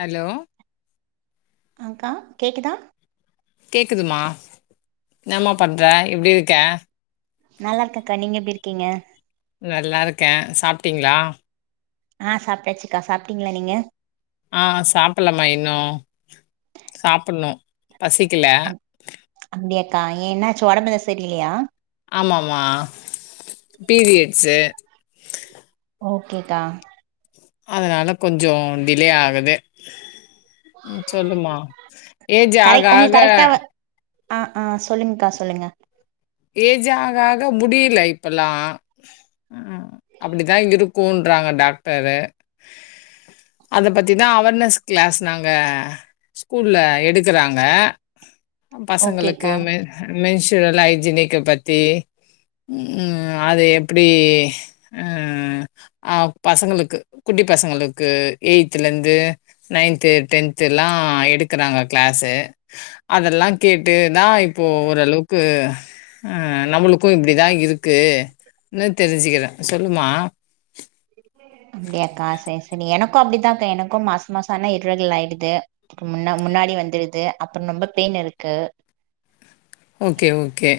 Hello ஆக்கா கேக்குதா கேக்குதுமா என்னமா பண்ற எப்டி இருக்க நல்லா இருக்கேங்க்கா நீங்க எப்டி இருக்கீங்க நல்லா இருக்கே சாப்ட்டீங்ளா ஆ சாப்ட்டாச்சுக்கா சாப்பிட்டீங்ளா நீங்க ஆ சாப்புலமா இன்னு சாப்புட்னு பசிக்கல அப் அப்டியாக்கா ஏ என்னாச்சு ஒடம்பெது சரில்லயா ஆமாமா பீரியட்ஸு ஓகேக்கா அதனால கொஞ்சோ டிலே ஆகுது ம் சொல்லுமா ஏஜ்ஜு ஆக ஆக அ ஆ சொல்லுங்க்கா சொல்லுங்க ஏஜு ஆக ஆக முடில இப்பல்லா ம் அப்டிதா இருக்குன்றாங்க டாக்டரு அத பத்திதா அவர்னஸ் கிளாஸ் நாங்க ஸ்கூல்ல எடுக்குறாங்க பசங்களுக்கு ஓகேக்கா மென் மென்ஸுரல் ஹை ஜினிக்க பத்தி ம் அது எப்டி ஆ ஆ பசங்களுக்கு குட்டி பசங்களுக்கு எய்த்துலந்து நைன்த்து டென்த்தில்லா எடுக்குறாங்க கிளாஸு அதெல்லா கேட்டுதா இப்போ ஓரளவுக்கு ஆ நம்மளுக்கு இப்டிதா இருக்கு னு தெரிஞ்சுக்கிறே சொல்லுமா அப்டியாக்கா சேர் சேரி எனக்கு அப்டித்தான்க்கா எனக்கு மாச மாசோ ஆனா இர்ரெகுலர் ஆய்டுது முன்னா முன்னாடி வந்துருது அப்பறோ ரொம்ப பெயின் இருக்கு ஓகே ஓகே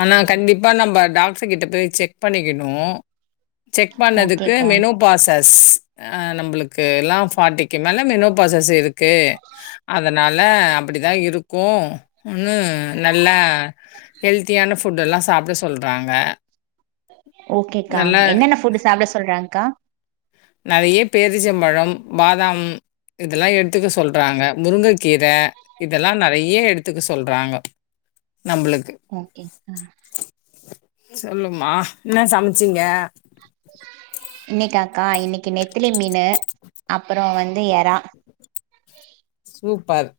ஆனா கண்டிப் பா நம்ப டாக்ரு கிட்ட போய் செக் பண்ணிக்கினு செக் பண்ணதுக்கு ஓகேக்கா மெனோ பாசஸ் ஆ நம்ளுக்கு எல்லா ஃபார்ட்டிக்கு மேல மெனோ பாசஸ் இரு க்கு அதனால அப்டிதா இருக்கு ஒன்னு நல்லா ஹெல்த்தியான ஃபுட்டெல்லா சாப்ட சொல்றாங்க ஓகேக்கா நல்லா என்னென்ன ஃபுட்டு சாப்ட சொல்றாங்க்கா நறைய பேரிச்சம்பழம் பாதாம் இதெல்லா எட்த்துக்க சொல்றாங்க முருங்கக்கீர இதெல்லா நறைய எடுத்துக்க சொல்றாங்க நம்ளுக்கு ஓகேக்கா சொல்லுமா என்ன சம்ச்சீங்க இன்னைக்காக்கா இன்னக்கி நெத்திலி மீனு அப்பறோ வந்து எறா சூப்பர்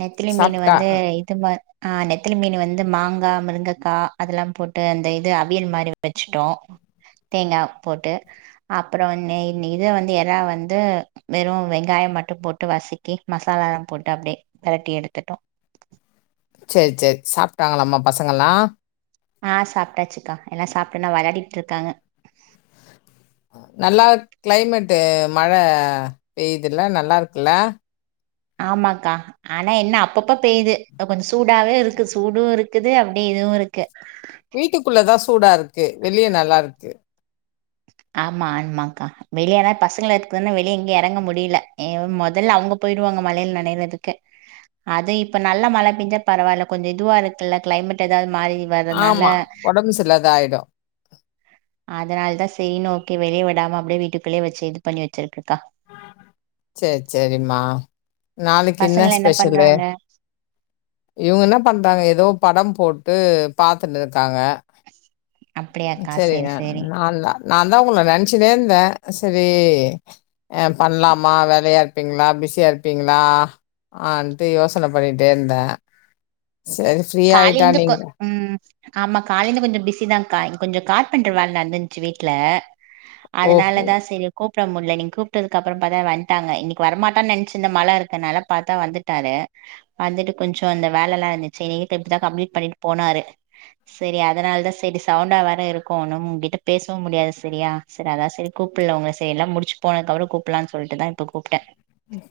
நெத்திலி மீனு சாப்ட்டா வந்து இதுமா ஆ நெத்தலி மீனு வந்து மாங்கா முருங்கக்கா அதல்லா போட்டு அந்த இது அவியல் மாரி வச்சுட்டோ தேங்கா போட்டு அப்றோ ஒன்னு என்னி இத வந்து எறா வந்து வெறு வெங்காயோ மட்டு போட்டு வசக்கி மசாலாலா போட்டு அப்டியே பெரட்டி எடுத்துட்டோ சேர் சேர் சாப்ட்டாங்களாமா பசங்கல்லா ஆ சாப்ட்டாச்சுக்கா எல்லா சாப்ட்டோன வெளாடிட்ருக்காங்க நல்லா கிளைமேட்டு மழ பெய்துல நல்லாருக்குல்ல ஆமாக்கா ஆனா என்ன அப்பப்ப பெய்து அ கொஞ்சொ சூடாவு இருக்கு சூடு இருக்குது அப்டியே இதுவு இருக்கு வீட்டுக்குள்ள தா சூடாருக்கு வெளிய நல்லாருக்கு ஆமா ஆமாங்க்கா வெளிய ஆனா பசங்கள இருக்தான்ன வெளிய எங்கயு எறங்க முடில மொதல்ல அவுங்கப் போய்ருவாங்க மழைல நெனைறதுக்கு அது இப்ப நல்ல மழ பேஞ்சா பரவால்ல கொஞ்சோ இதுவாருக்குல்ல கிளைமேட் எதாவ்து மாரி வரனால ஆமா. உடம்பு சரியில்லாத ஆயிடும். அதனால்தா செய்யினு ஓகே வெளியே விடாம அப்படியே வீட்டுக்குள்ளே வச்சு இது பண்ணி வச்சிருக்குக்கா சரி சரிமா நாளைக்கு என்ன பசங்கள ஸ்பெஷலு பண்றாங்க இவங்க என்ன பண்றாங்க ஏதோ படம் போட்டு பாத்துட்டு இருக்காங்க அப்டியாக்கா சேரி சரிங்க சேரி நாலா நான் தான் உங்கள நினைச்சின்னே இருந்தேன் சரி பண்ணலாமா வேளையா இருக் ப்பீங்களா பிஸியா இருப்பீங்களா ஆன்டு யோசனை பண்ணிட்டே இருந்தேன் சரி ஃப்ரீ ஆயிட்டா காலையிலிந்து கொ நீங்க ம் ஆமா காலையிலந்து கொஞ்சம் பிஸிதான்க்கா கொஞ்சம் கார்பண்டர் வேல நடந்து இருந்துச்சு வீட்டுல அதனால ஓஹோ! தான் சரி கூப்பிட முடியல நீங்க கூப்பிட்டது அப்புறம் பாத்தா வந்துட்டாங்க இன்னைக்கு வரமாட்டான்னு நினைச்சிருந்த மழை இருக்குனால பாத்தா வந்துட்டாரு வந்துட்டு கொஞ்சம் அந்த வேலை எல்லாம் இருந்துச்சு இட்ட இப்பதான் கம்ப்ளீட் பண்ணிட்டு போனாரு சரி அதனால தான் சரி சவுண்டா வேர இருக்கும் ஒன்னும் உங்கிட்ட பேசவும் முடியாது சரியா சரி அதான் சரி கூப்பிடல உங்க சரி எல்லாம் முடிச்சு போனதுக்குப்புறம் கூப்பலான்னு சொல்லிட்டுதான் இப்ப கூப்டேன்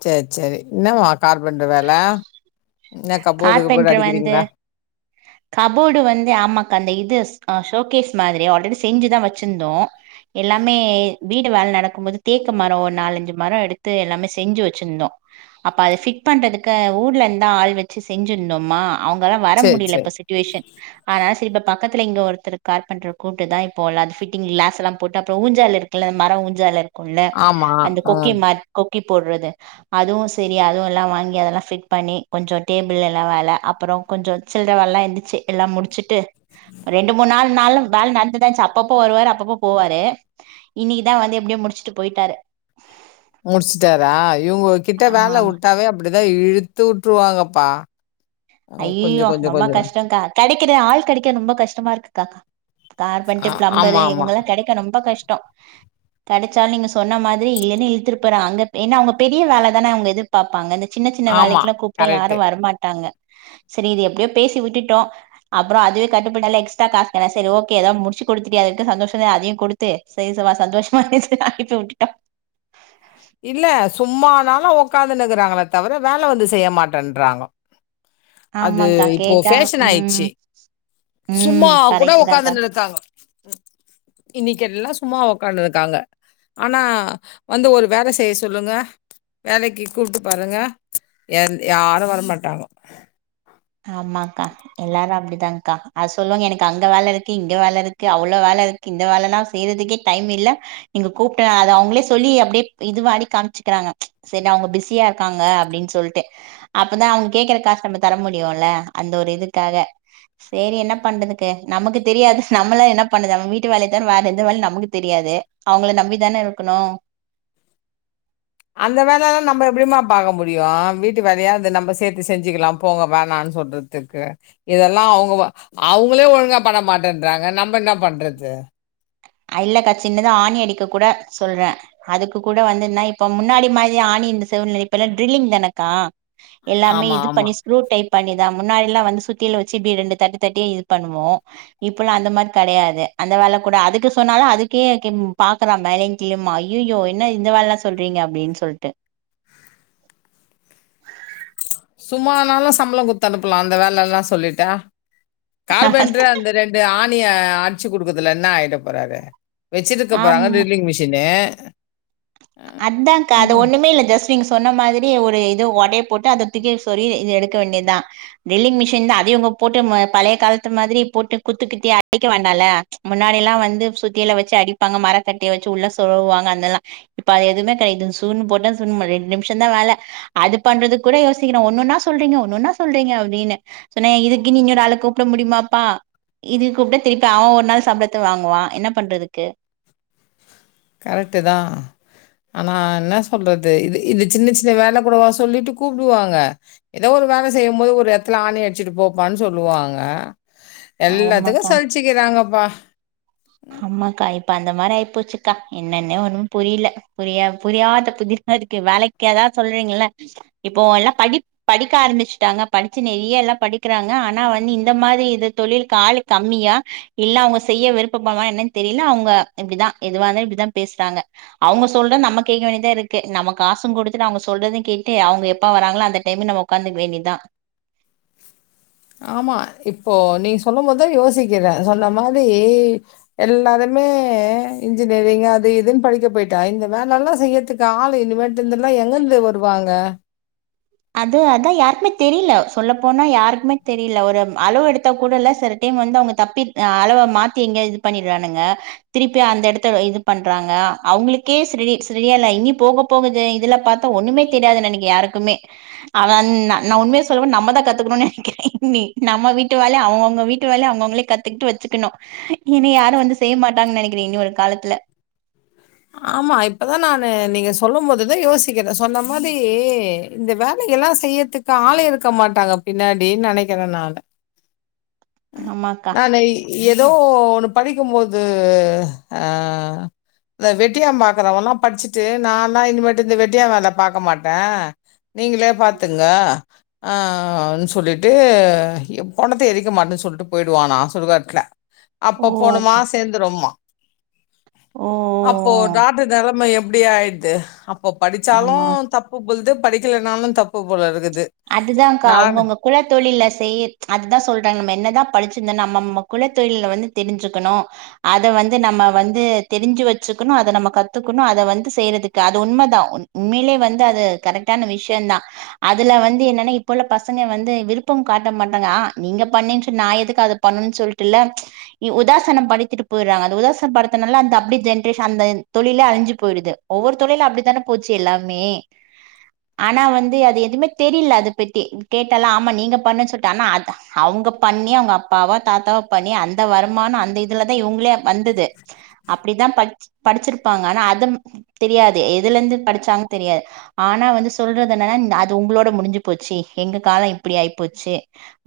சரி சரி என்னமா கார்பன்ட்ரு வேலை என்ன கப்போர்டு கிப்போர்டு கார்பென்ட்ரு வந்து அடிக்கிறீங்களா கபோர்டு வந்து ஆமாக்கா அந்த இது ஷோகேஸ் மாதிரி ஆல்ரெடி செஞ்சுதான் வச்சிருந்தோம் எல்லாமே வீடு வேலை நடக்கும் போது தேக்கு மரம் ஒரு நாலஞ்சு மரம் எடுத்து எல்லாமே செஞ்சு வச்சிருந்தோம் அப்ப அது ஃபிட் பண்றதுக்கு ஊர்ல இருந்தா ஆள் வச்சு செஞ்சிருந்தோமா அவங்கல்லாம் வர சேரி முடியல சேரி இப்ப செ டியூசன் அதனால சரி இப்ப பக்கத்துல இங்க ஒருத்தர் கார்பண்டர் கூப்புட்டு தான் இப்போ அது பிட்டிங் கிளாஸ் எல்லாம் போட்டு அப்புறம் ஊஞ்சால இருக் இ மரம் ஊஞ்சால இருக்கும்ல ஆமா அந்த ஆ கொக்கி மா கொக்கி போடுறது அதுவும் சரி அதுவும் எல்லாம் வாங்கி அதெல்லாம் ஃபிட் பண்ணி கொஞ்சம் டேபிள் எல்லாம் வேல அப்புறம் கொஞ்சம் சில்லற வேலல்லாம் இருந்ததுச்சு எல்லாம் முடிச்சுட்டு ரெண்டு முணு நாள் நாளும் வேலை நடந்துதான் சாப் அப்பப்போ வருவாரு அப்பப்போ போவாரு இன்னைக்குதா வந்து எப்டியோ முடிச்சுட்டு போயிட்டாரு முடிச்சுட்டாரா இவங்ககிட்ட ஆமா வேல ஆமா விட்டாவே அப்டிதா இழுத்து விட்டுருவாங்கப்பா ஐயோ ரொம்ப கஷ்டம் கா கிடைக்கற ஆள் கேடைக்க ரொம்ப கஷ்டமா இருக்குக்கா ஆ கார்பன்டு ஆமா பிளம்பரு ஆமா இவங்கலா கேடைக்க ரொம்ப கஷ்டம் கிடைச்சாலும் நீங்க சொன்ன மாதிரி ஏன்னே இழுத்துட்டு போறாங்க ஏன்னா அவங்க பெரிய வேலை தானே அவங்க எது பாப்பாங்க இந்த சின்ன சின்ன ஆமா வேலைக்கெல்லாம் கூப்பிட்டா கரெக்ட்டு யாரும் வரமாட்டாங்க சரி இது எப்டியோ பேசி விட்டுட்டோம் அப்புறம் அதுவே கட்டுபடுல எஸ்ட்ரா காசு சரி ஒகே எதோ முடிச்சு குடுத்துடியே அதுக்கு சந்தோஷ தான் அதையும் கொடுத்து து சரி சித்தப்பா சந்தோஷமா இருனு சொல்லி அனுப்பி விட்டடேன் இல்ல சும்மானாலு உட்காந்துன்னக்கிறாங்களே தவிர வேல வந்து செய்ய மாட்டேன்றாங்கோ அது ஆமாக்கா இப்போ கேட்டா ஃபேஷன் ம் ஆயிச்சு சும்மா ம் கூட கரெக்ட் தான்க்கா உட்காந்துன்னு இருக்காங்கோ இன்னைக்கு எல்லாம் சும்மா உக்காண்டு இருக்காங்க ஆனா வந்து ஒரு வேல செய்ய சொல்லுங்க வேலைக்கு கூப்பிட்டு பாருங்க எ யாரும் வரமாட்டாங்கோ ஆமாக்கா எல்லாரும் அப்படிதான்கா அது சொல்லுவாங்க எனக்கு அங்க வேலை இருக்கு இங்க வேலை இருக்கு அவ்ளோ வேலை இருக் கு இந்த வேலல்லாம் செய்யறதுக்கே டைம் இல்ல நீங்க கூப்பிட்ட அத அவங்களே சொல்லி அப்படியே இது மாரி காமிச்சுக்கிறாங்க சரி நா அவங்க பிஸியா இருக்காங்க அப்படின்னு சொல்டேன் அப்பதான் அவங்க கேக்குற காசு நம்ம தர முடியும் முடியும்ல அந்த ஒரு இதுக்காக சரி என்ன பண்றதுக்கு நமக்கு தெரியாது நம்மள என்ன பண்ணதும வீட்டு வேலைய தானே வேற எந்த வேலையும் நமக்கு தெரியாது அவங்கள நம்பி தானே இருக்கணும் அந்த வேலல்லா நம்ம எப்டிமா பாக்க முடியு வீட்டு வேலையாது நம்ம சேத்து செஞ்சுக்கலா போக வேணான்னு சொல்றது க்கு இதெல்லா அவுங்க அவுங்களே ஒழுங்கா பண்ண மாட்டேன்றாங்க நம்ம என்ன பண்றது அ இல்லகா சின்னதா ஆணி அடிக்க கூட சொல்றே அதுக்கு கூட வந்துன்னா இப்ப முன்னாடி மாதி ஆணி இந்த சூழ்நிலை இப்பல்லா டிரில்லிங் தானக்கா எல்லாமே ஆமா இது ஆமா பண்ணி ஸ்க்ரூ டைப் பண்ணிதா முன்னாடில்லா வந்து சுத்தியல வச்சு இப்டி ரெண்டு தட்டு தட்டி இது பண்ணுவோ இப்பொல்லா அந்தே மாதிரி கெடையாது அந்த வேல கூட அதுக்கு சொன்னாலே அதுக்கே பாக்குறா மேலயு கீழயுமா ஐய்யய்யோ என்ன இந்த வேலைலா சொல்றீங்க அப்டின்னு சொல்ட்டு சும்மா நாலு சம்பளோ குடுத்து அனுப்பலா அந்த வேலல்லா சொல்லிட்டா கார்பேன்ட்ரே அந்த ரெண்டு ஆணிய அடிச்சு குடுக்குறதுல என்ன ஆயிட போறாரு வெச்சுருக்க போறாங்க ஆமா டிரில்லிங் மிஷின்னு அதான்கா அது ஒண்ணுமே இல்ல ஜெஸ்டு நீங்க சொன்ன மாதிரி ஒரு இது ஒடை போட்டு அதேத்தூக்கி சொரி இது எடுக்க வேண்டிதா ட்ரில்லிங் மிஷின் தா அத இவுங்கே போட்டு பழைய காலத்து மாதிரி போட்டு குத்து குத்தி அடிக்க வேண்டாலே முன்னாடிலா வந்து சுத்தியில வச்சி அடிப்பாங்க மரக்கட்டையே வச்சி உள்ளே சோருவுவாங்க அதெல்லா இப்ப அது எதுமே கெடையா சூன்னு போட்ட சூன்னு ரெண்டு நிமிஷ தா வேல அது பண்றதுக்கு கூட யோசிக்கிறோ ஒண்ணொன்னா சொல்றீங்கே ஒன்னுன்னா சொல்றீங்கே அப்டின்னு சொன்னே இதுக்குனு இன்னோரு ஆள கூப்ட முடியுமாப்பா இது கூப்ட திருப்பி அவ ஒரு நாள் சம்பளத்தே வாங்குவா என்ன பண்றதுக்கு கரெக்ட்டு தா ஆனா என்ன சொல்றது இது இது சின்னே சின்னே வேல கூடவா சொல்லிட்டு கூப்டுவாங்க ஏதோ ஒரு வேல செய்யும் போது ஒரு எடத்துல ஆணி அடிச்சிட்டு போப்பான்னு சொல்லுவாங்க எல்லாத்துக்கு ஆமாக்கா சழிச்சிக்கிறாங்கப்பா அம்மாக்கா இப்ப அந்த மாரி ஆயிப்போச்சுக்கா என்னன்னே ஒன்னு புரிலே புரிய புரியாத புதிர் மாரி இருக்கு வேலக்கி எதாவ சொல்றீங்கல்லே இப்போ எல்லா படிப் படிக்க ஆரம்பிச்சுட்டாங்க படிச்சு நெறைய எல்லா படிக்கிறாங்க ஆனா வந்து இந்த மாரி இது தொழிலிக்கு ஆளு கம்மியா இல்லே அவுங்க செய்ய விருப்பப்பல்லா என்னன்னு தெரியலே அவுங்க இப்டிதா எதுவாயிந்தாலு இப்டிதா பேசுறாங்க அவுங்க சொல்ற நம்ம கேக்க வேண்டியதா இருக்கு நம்ம காசு குடுத்துட்டு அவுங்க சொல்றது கேட்டு அவுங்க எப்பா வராங்களோ அந்த டைம் நம் உக்காந்துக்க வேண்டிதா ஆமா இப்போ நீ சொல்லும் போதுதா யோசிக்கிறே சொன்ன மாதி எல்லாருமே இன்ஜினியரிங் அது இதுன்னு படிக்க போய்ட்டா இந்த வேலல்லா செய்யதுக்கு ஆலு இனிமேட்டுந்துல்லா எங்கந்து வருவாங்க அது அதா யாருக்குமே தெரில சொல்ல போனா யாருக்குமே தெரில ஒரு அளவு எடுத்த கூடல்ல ச டேம் வந்து அவுங்கே தப்பி அளவ மாத்தி எங்கயோ இது பண்ணிடுறானுங்க திருப்பி அந்த எடத்தல இது பண்றாங்கே அவுங்களுக்கே சீர்டி சீர்டி இல்ல இனி போக போகுது இதுல்ல பாத்தா ஒண்ணுமே தெரியாது நெனக்கே யாருக்குமே அவன் நா நா உண்மையே சொல்லுவே நம்ம தா கத்துக்கோணுனு நெனக்கிறே நம்ம வீட்டு டு வேலயு அவுங்கவுங்க வீட்டு வேலயு அவுங்கவுங்களே கத்துக்கிட்டு வச்சிக்கணு இனி யாரு வந்து செய்ய மாட்டாங்கனு நெனக்கிறே இனி வரு காலத்துல ஆமா இப்பதா நானு நீங்கே சொல்லும் போதுதா யோசிக்கிறே சொன்ன மாதி இந்த வேலைகள்லா செய்ய த்துக்கு ஆலே இருக்க மாட்டாங்க பின்னாடினு நெனக்கிறே நானு ஆமாக்கா நானு ஏதோ ஒன்னு படிக்கும்போது ஆ இந்த வெட்டியாம் பாக்குறவல்லா படிச்சிட்டு நான்லா இனிமேட்டு இந்த வெட்டியா வேல பாக்க மாட்டே நீங்களே பாத்துங்க ஆ சொல்லிட்டு பொனத்த எரிக்க மாட்டன் சொல்ட்டு போய்டுவானா சுடுகாட்ல ஓ அப்ப பொனமா சேர்ந்துருமா ஓ அப்போ நாட்டு நெலம எப்டி ஆய்ர்து இப்ப படிச்சாலு ஆமா தப்பு பொல்து படிக்கலனாலு தப்பு போல இருக்குது அதுதாங்க்கா நான் அவ்ங்கவ்ங்க குல தொழில செய்யி அதுதா சொல்றாங் நம்ம என்னதா படிச்சிர்ந்தா நம்மம்ம குல தொழில வந்து தெரிஞ்சுக்கணு அத வந்து நம்ம வந்து தெரிஞ்சு வச்சுக்குணு அத நம்ம கத்துக்குணு அத வந்து செய்றதுக்கு அது உண்மதா உண் உண்மேலே வந்து அது கரெக்ட்டான விஷ்யந்தா அதுல வந் து என்னன்னா இப்ப உள்ள பசங்க வந்து விருப்பம் காட்ட மாட்டாங்க ஆ நீங்க பண்ணேன் சொல் நான் எதுக்கு அத பண்ணுனுன் சொல்லிட்டுல்ல இ உதாசனம் படித்துட்டு போய்றாங்க அந்த உதாசன் படுத்தனால அந்த அப்டி ஜென்ரேஷன் அந்தன் தொழிலே அழிஞ்சு போய்டுது ஒவ்வொரு தொழிலு அப்டிதான போச்சு எல்லாமே ஆனா வந்து அது எதுமே தெரில அத பத்தி கேட்டாலு ஆமா நீங்க பண்ண சொல்ட்டு ஆனா அத அவ்ங்க பண்ணி அவ்ங்க அப்பாவோ தாத்தாவோ பண்ணி அந்த வருமானோ அந்த இதுலதா இவுங்ளே வந்தது அப்டிதா படிச் படிச்சிருப்பாங்க ஆனா அதம் தெரியாது எதுல இருந்து படிச்சாங்கு தெரியா ஆனா வந்து சொல்றது என்னனா அது உங்குளோ ட முடிஞ்சு போச்சு எங்க காலோ இப்புடி ஆய்போச்சு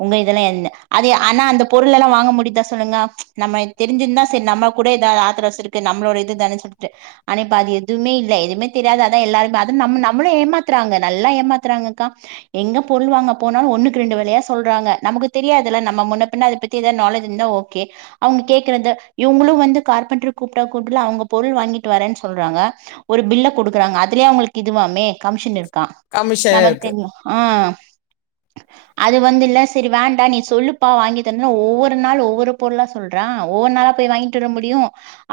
உங்க இதெல்லா என்ன அது ஆனா அந்த பொருளெலா வாங்க முடிதா சொல்லுங்க நம்ம தெரிஞ்சிர்ந்தா செரி நம்ம கூட எதாது ஆத்துர அவசுருக்கு நம்ளோட இதுதான சொல்ட்டு ஆனா இப்ப அது எதுமே இல்ல எதுமே தெரியாது அதா எல்லாரும்ப அதுன் நம்மு நம்முளே ஏமாத்துறாங்க நல்லா ஏமாத்துறாங்கக்கா எங்க பொருள் வாங்க போனாலு ஒன்னுக்கு ரெண்டு வெலையா சொல்றாங்க நமக்கு தெரியாதுல நம்ம முன்ன பின்ன அத பத் தி எதா நாலேஜ் இர்ந்தா ஓகே அவ்ங்க கேக்குறது இவுங்குளு வந்து கார்பன்ட்ரு கூப்ட்டா கூப்டுல அவ்ங்க பொருள் வாங்கிட்டு வரேன் சொல்றாங்க ஒரு பில்ல குடுக்குறாங்க அதுலே அவுங்களுக் இதுவாமே கமிஷன் இருக்கா கமிஷன் நம இருக்கு. ஆ அது வந்துல்ல செரி வேண்டா நீ சொல்லுப்பா வாங்கி தந்ற ஒவ்வொரு நாள் ஒவ்வொரு பொருள்லா சொல் றா ஒவ்வொர் நாளா போய் வாங்கிட்டு வர முடியு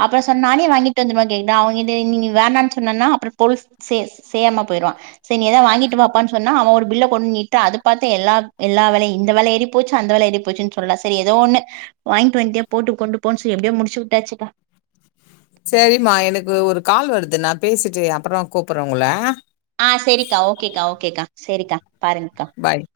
அப்புற சொன் நானே வாங்கிட்டு வந்துருவ கேட்ட அவங்கிட்ட இனி நீ வேணான் சொன்னனா அப்புறோ போலுஸ் சே செய்யாம போய்ருவான் சரி நீ ஏதா வாங்கிட்டு வாப்பான் சொன்னா அவன் ஒரு பில்ல கொண்நீட்ட அது பாத்து எல்லா எல்லாவெலை இந்த வெல ஏறி போச்சு அந்த வெல எறி போச்சுன் சொல்லல சேரி ஏதோ ஒன்னு வாய்ங்ட்டு வன்ட்டுயே போட்டு கொண்டு போன்சு எப்டியோ முடிச்சு உட்டாச்சுக்கா சரிம்மா எனக்கு ஒரு கால் வருது நான் பேசிட்டு அப்புறோ கூப்புற உங்குள ஆ செரிக்கா ஓகேக்கா ஓகேக்கா செரிக்கா பாருங்கக்கா பாய்